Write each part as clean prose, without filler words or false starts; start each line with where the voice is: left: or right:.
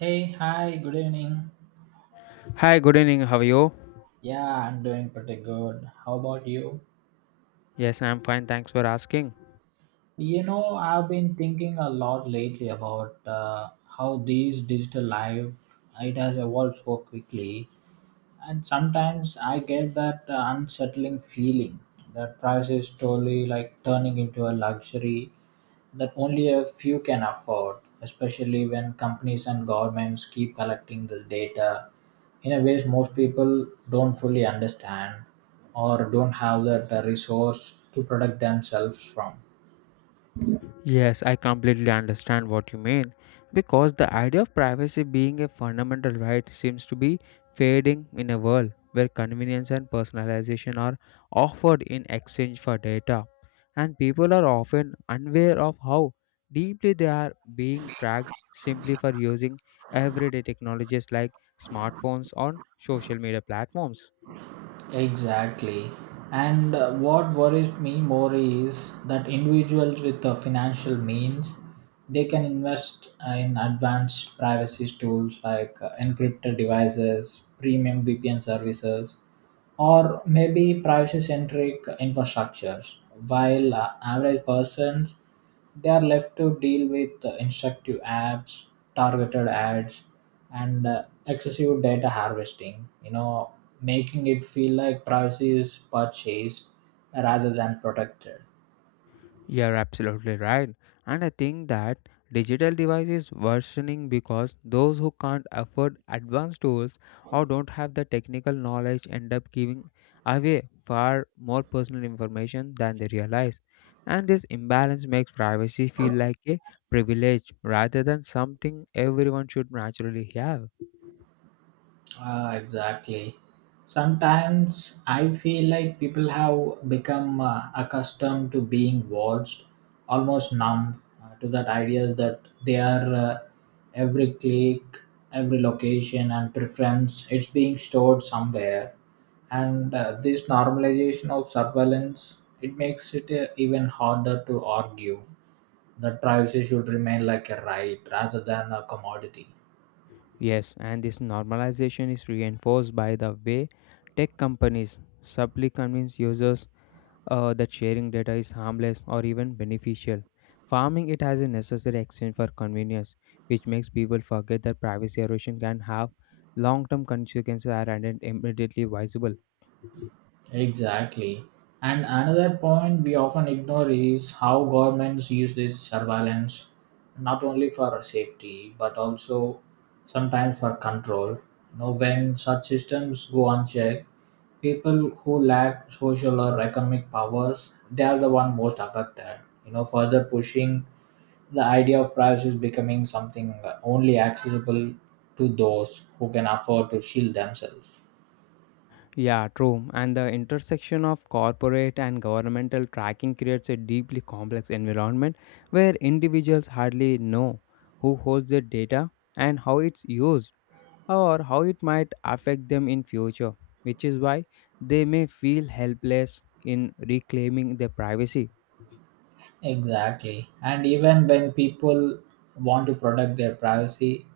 right: Hey, hi, good evening.
left: Hi, good evening. How are you?
right: Yeah, I'm doing pretty good. How about you?
left: Yes, I'm fine. Thanks for asking.
right: I've been thinking a lot lately about how these digital life it has evolved so quickly. And sometimes I get that unsettling feeling that price is slowly like turning into a luxury that only a few can afford, especially when companies and governments keep collecting this data in a ways most people don't fully understand, or don't have that resource to protect themselves from.
left: Yes, I completely understand what you mean because the idea of privacy being a fundamental right seems to be fading in a world where convenience and personalization are offered in exchange for data, and people are often unaware of how deeply they are being tracked simply for using everyday technologies like smartphones on social media platforms.
right: Exactly. And what worries me more is that individuals with financial means, they can invest in advanced privacy tools like encrypted devices, premium VPN services, or maybe privacy-centric infrastructures, while average persons, they are left to deal with instructive apps, targeted ads, and excessive data harvesting. Making it feel like privacy is purchased rather than protected.
left: You're absolutely right. And I think that digital devices worsening because those who can't afford advanced tools or don't have the technical knowledge end up giving away far more personal information than they realize. And this imbalance makes privacy feel like a privilege rather than something everyone should naturally have.
right: Ah, exactly. Sometimes I feel like people have become accustomed to being watched, almost numb to that idea that they are every click, every location, and preference, it's being stored somewhere. And this normalization of surveillance, it makes it even harder to argue that privacy should remain like a right rather than a commodity.
left: Yes, and this normalization is reinforced by the way tech companies subtly convince users that sharing data is harmless or even beneficial. Farming it as a necessary exchange for convenience, which makes people forget that privacy erosion can have long-term consequences that aren't immediately visible.
right: Exactly. And another point we often ignore is how governments use this surveillance not only for safety but also sometimes for control. When such systems go unchecked, people who lack social or economic powers, they are the one most affected. Further pushing the idea of privacy is becoming something only accessible to those who can afford to shield themselves.
left: Yeah, true. And the intersection of corporate and governmental tracking creates a deeply complex environment where individuals hardly know who holds their data and how it's used, or how it might affect them in future, which is why they may feel helpless in reclaiming their privacy.
right: Exactly. And even when people want to protect their privacy,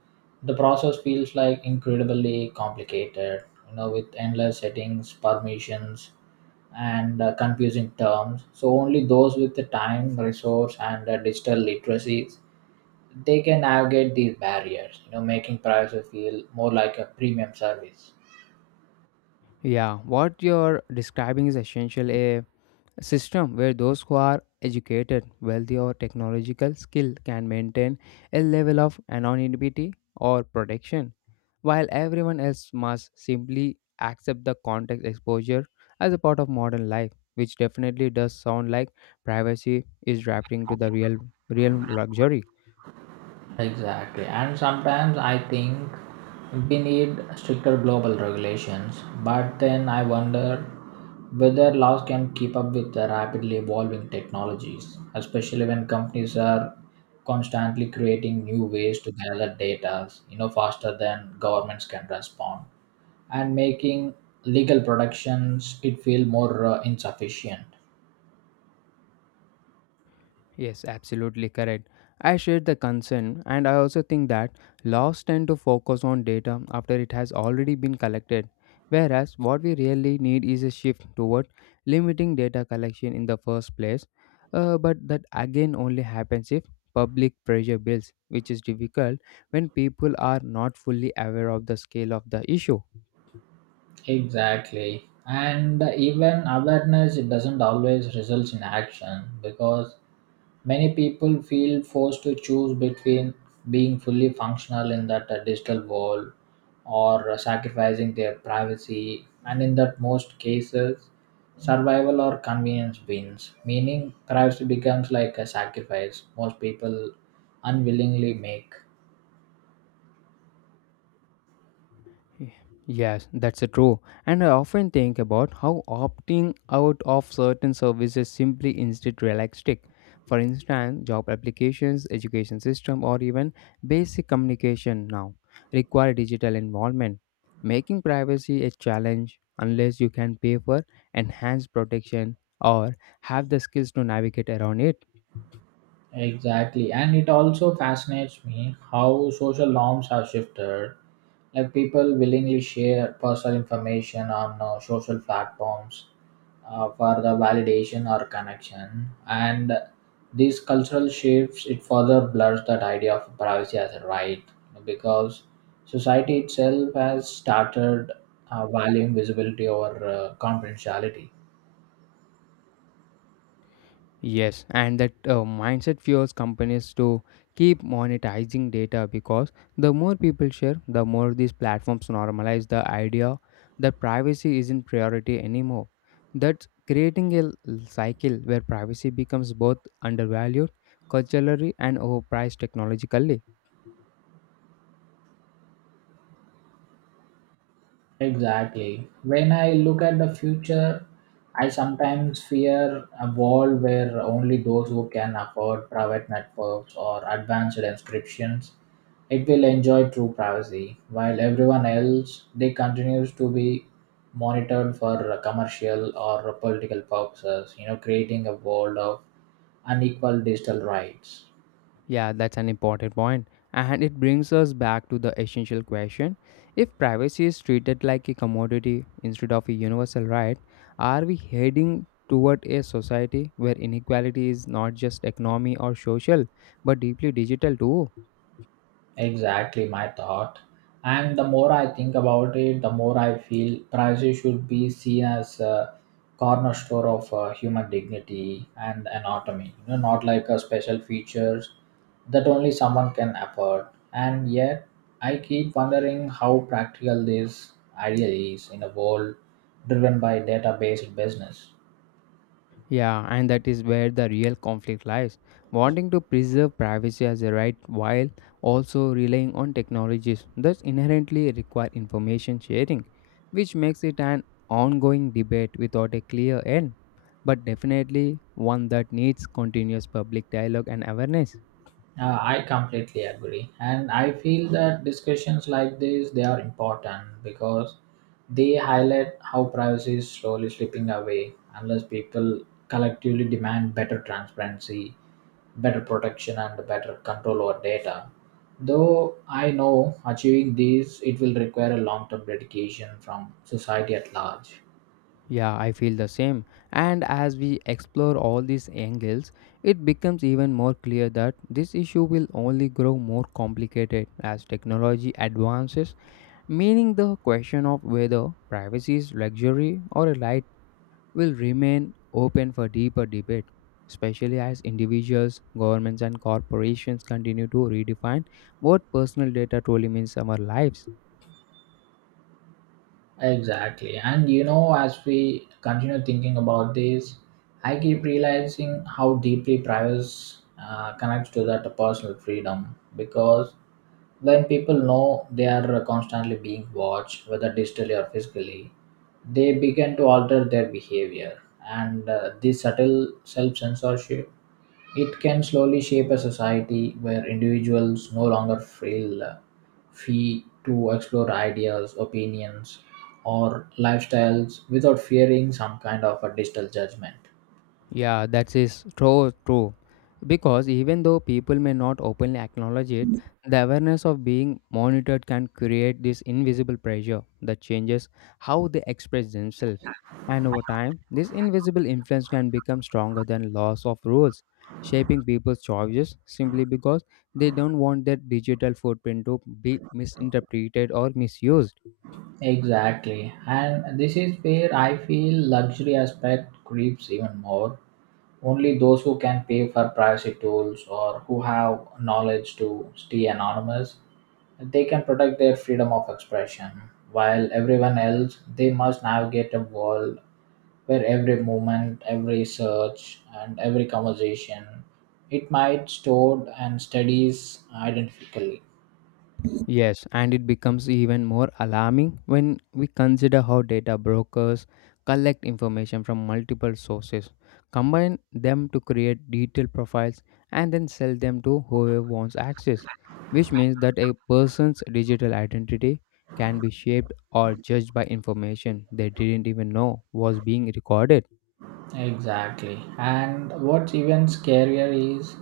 right: the process feels like incredibly complicated, with endless settings, permissions, and confusing terms. So only those with the time, resource, and digital literacies, they can navigate these barriers, making privacy feel more like a premium service.
left: Yeah, what you're describing is essential a system where those who are educated wealthy or technological skill can maintain a level of anonymity or protection while everyone else must simply accept the context exposure as a part of modern life, which definitely does sound like privacy is drafting to the real luxury.
right: Exactly. And sometimes I think we need stricter global regulations, but then I wonder whether laws can keep up with the rapidly evolving technologies, especially when companies are constantly creating new ways to gather data, faster than governments can respond, and making legal productions it feel more insufficient.
left: Yes, absolutely correct. I share the concern, and I also think that laws tend to focus on data after it has already been collected, whereas what we really need is a shift toward limiting data collection in the first place. But that again only happens if public pressure builds, which is difficult when people are not fully aware of the scale of the issue.
right: Exactly. And even awareness it doesn't always result in action because many people feel forced to choose between being fully functional in that digital world, or sacrificing their privacy, and in that most cases survival or convenience wins, meaning privacy becomes like a sacrifice most people unwillingly make.
left: Yes, that's true. And I often think about how opting out of certain services simply instead realistic. For instance, job applications, education system, or even basic communication now require digital involvement, making privacy a challenge unless you can pay for enhanced protection or have the skills to navigate around it.
right: Exactly. And it also fascinates me how social norms have shifted. Like people willingly share personal information on social platforms for the validation or connection. And these cultural shifts, it further blurs that idea of privacy as a right, because society itself has started valuing visibility over confidentiality.
left: Yes, and that mindset fuels companies to keep monetizing data because the more people share, the more these platforms normalize the idea that privacy isn't priority anymore. That's creating a cycle where privacy becomes both undervalued culturally and overpriced technologically.
right: Exactly. When I look at the future, I sometimes fear a world where only those who can afford private networks or advanced subscriptions it will enjoy true privacy, while everyone else they continues to be monitored for commercial or political purposes. Creating a world of unequal digital rights.
left: Yeah, that's an important point. And it brings us back to the essential question, if privacy is treated like a commodity instead of a universal right, are we heading toward a society where inequality is not just economy or social but deeply digital too?
right: Exactly my thought. And the more I think about it, the more I feel privacy should be seen as a cornerstone of human dignity and anatomy. Not like a special features that only someone can afford. And yet, I keep wondering how practical this idea is in a world driven by data-based business.
left: Yeah, and that is where the real conflict lies. Wanting to preserve privacy as a right while also relying on technologies that inherently require information sharing, which makes it an ongoing debate without a clear end, but definitely one that needs continuous public dialogue and awareness.
right: I completely agree, and I feel that discussions like this they are important because they highlight how privacy is slowly slipping away unless people collectively demand better transparency, better protection, and better control over data. Though I know achieving these it will require a long-term dedication from society at large.
left: Yeah, I feel the same. And as we explore all these angles, it becomes even more clear that this issue will only grow more complicated as technology advances, meaning the question of whether privacy is luxury or a right will remain open for deeper debate, especially as individuals, governments, and corporations continue to redefine what personal data truly means in our lives.
right: Exactly. And as we continue thinking about this, I keep realizing how deeply privacy connects to that personal freedom, because when people know they are constantly being watched, whether digitally or physically, they begin to alter their behavior. And this subtle self censorship it can slowly shape a society where individuals no longer feel free to explore ideas, opinions, or lifestyles without fearing some kind of a digital judgment.
left: Yeah, that is true. Because even though people may not openly acknowledge it, the awareness of being monitored can create this invisible pressure that changes how they express themselves. And over time, this invisible influence can become stronger than laws of rules, shaping people's choices simply because they don't want their digital footprint to be misinterpreted or misused.
right: Exactly. And this is where I feel luxury aspect creeps even more. Only those who can pay for privacy tools or who have knowledge to stay anonymous, they can protect their freedom of expression. While everyone else, they must navigate a world where every movement, every search, and every conversation, it might stored and studies identically.
left: Yes, and it becomes even more alarming when we consider how data brokers collect information from multiple sources, combine them to create detailed profiles, and then sell them to whoever wants access, which means that a person's digital identity can be shaped or judged by information they didn't even know was being recorded.
right: Exactly. And what's even scarier is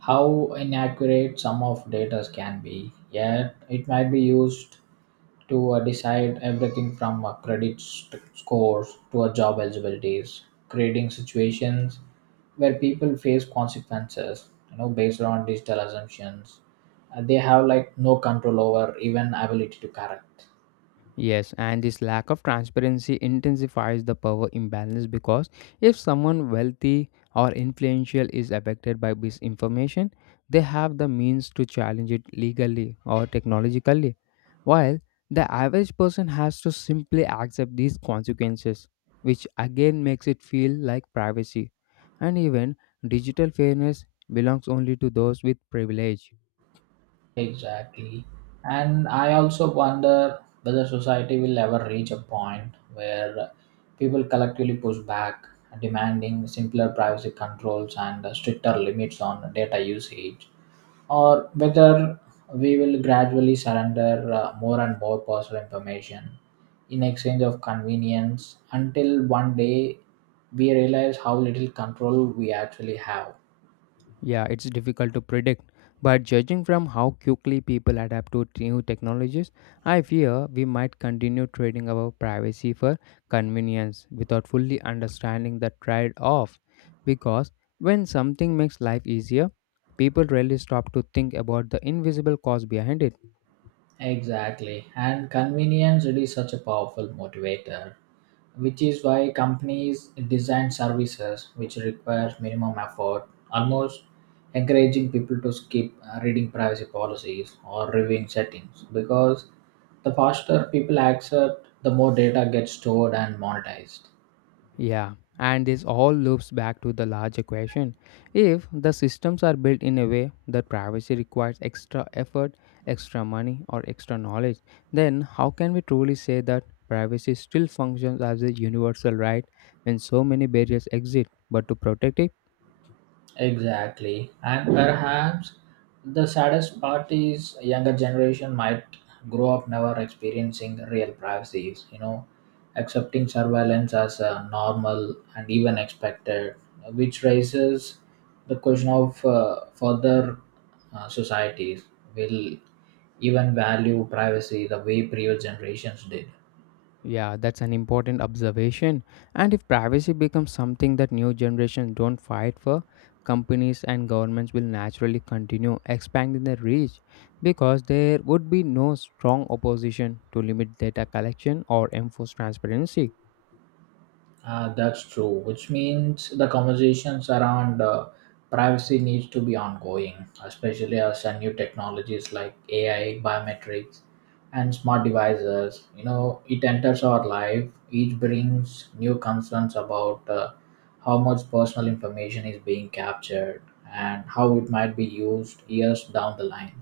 right: how inaccurate some of data can be. Yet it might be used to decide everything from credit scores to job eligibilities, creating situations where people face consequences, based on digital assumptions. They have like no control over even ability to correct.
left: Yes, and this lack of transparency intensifies the power imbalance because if someone wealthy or influential is affected by misinformation, they have the means to challenge it legally or technologically, while the average person has to simply accept these consequences, which again makes it feel like privacy. And even digital fairness belongs only to those with privilege.
right: Exactly. And I also wonder whether society will ever reach a point where people collectively push back, demanding simpler privacy controls and stricter limits on data usage, or whether we will gradually surrender more and more personal information in exchange of convenience until one day we realize how little control we actually have.
left: Yeah, it's difficult to predict, but judging from how quickly people adapt to new technologies, I fear we might continue trading our privacy for convenience without fully understanding the trade off. Because when something makes life easier, people rarely stop to think about the invisible cause behind it.
right: Exactly. And convenience really is such a powerful motivator, which is why companies design services which requires minimum effort, almost encouraging people to skip reading privacy policies or reviewing settings because the faster people accept, the more data gets stored and monetized.
left: Yeah, and this all loops back to the larger question. If the systems are built in a way that privacy requires extra effort, extra money, or extra knowledge, then how can we truly say that privacy still functions as a universal right when so many barriers exist? But to protect it,
right: Exactly. And perhaps the saddest part is younger generation might grow up never experiencing real privacies, accepting surveillance as a normal and even expected, which raises the question of further societies will even value privacy the way previous generations did.
left: yeah, that's an important observation. And if privacy becomes something that new generations don't fight for, companies and governments will naturally continue expanding their reach because there would be no strong opposition to limit data collection or enforce transparency.
right: That's true, which means the conversations around privacy needs to be ongoing, especially as new technologies like AI, biometrics, and smart devices. It enters our life. Each brings new concerns about how much personal information is being captured and how it might be used years down the line.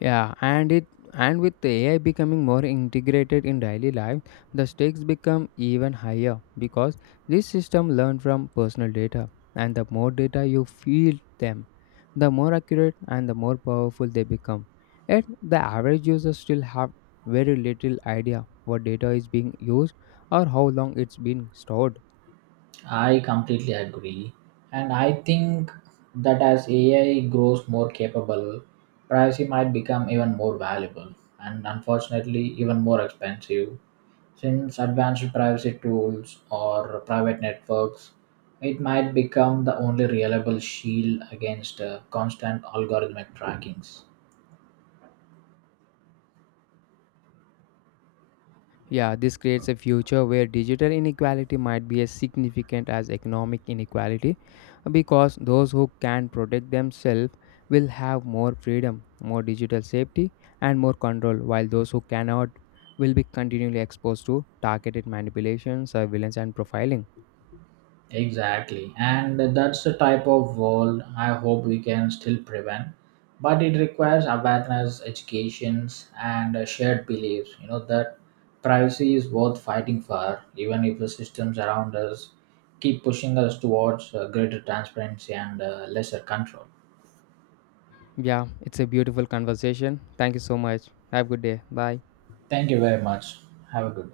left: Yeah, and with AI becoming more integrated in daily life, the stakes become even higher because this system learn from personal data, and the more data you feed them, the more accurate and the more powerful they become. Yet the average user still have very little idea what data is being used or how long it's been stored.
right: I completely agree. And I think that as AI grows more capable, privacy might become even more valuable, and unfortunately even more expensive. Since advanced privacy tools or private networks, it might become the only reliable shield against constant algorithmic trackings.
left: Yeah, this creates a future where digital inequality might be as significant as economic inequality because those who can protect themselves will have more freedom, more digital safety, and more control, while those who cannot will be continually exposed to targeted manipulation, surveillance, and profiling.
right: Exactly. And that's the type of world I hope we can still prevent. But it requires awareness, educations, and a shared beliefs, that privacy is worth fighting for, even if the systems around us keep pushing us towards greater transparency and lesser control.
left: Yeah, it's a beautiful conversation. Thank you so much. Have a good day. Bye.
right: Thank you very much. Have a good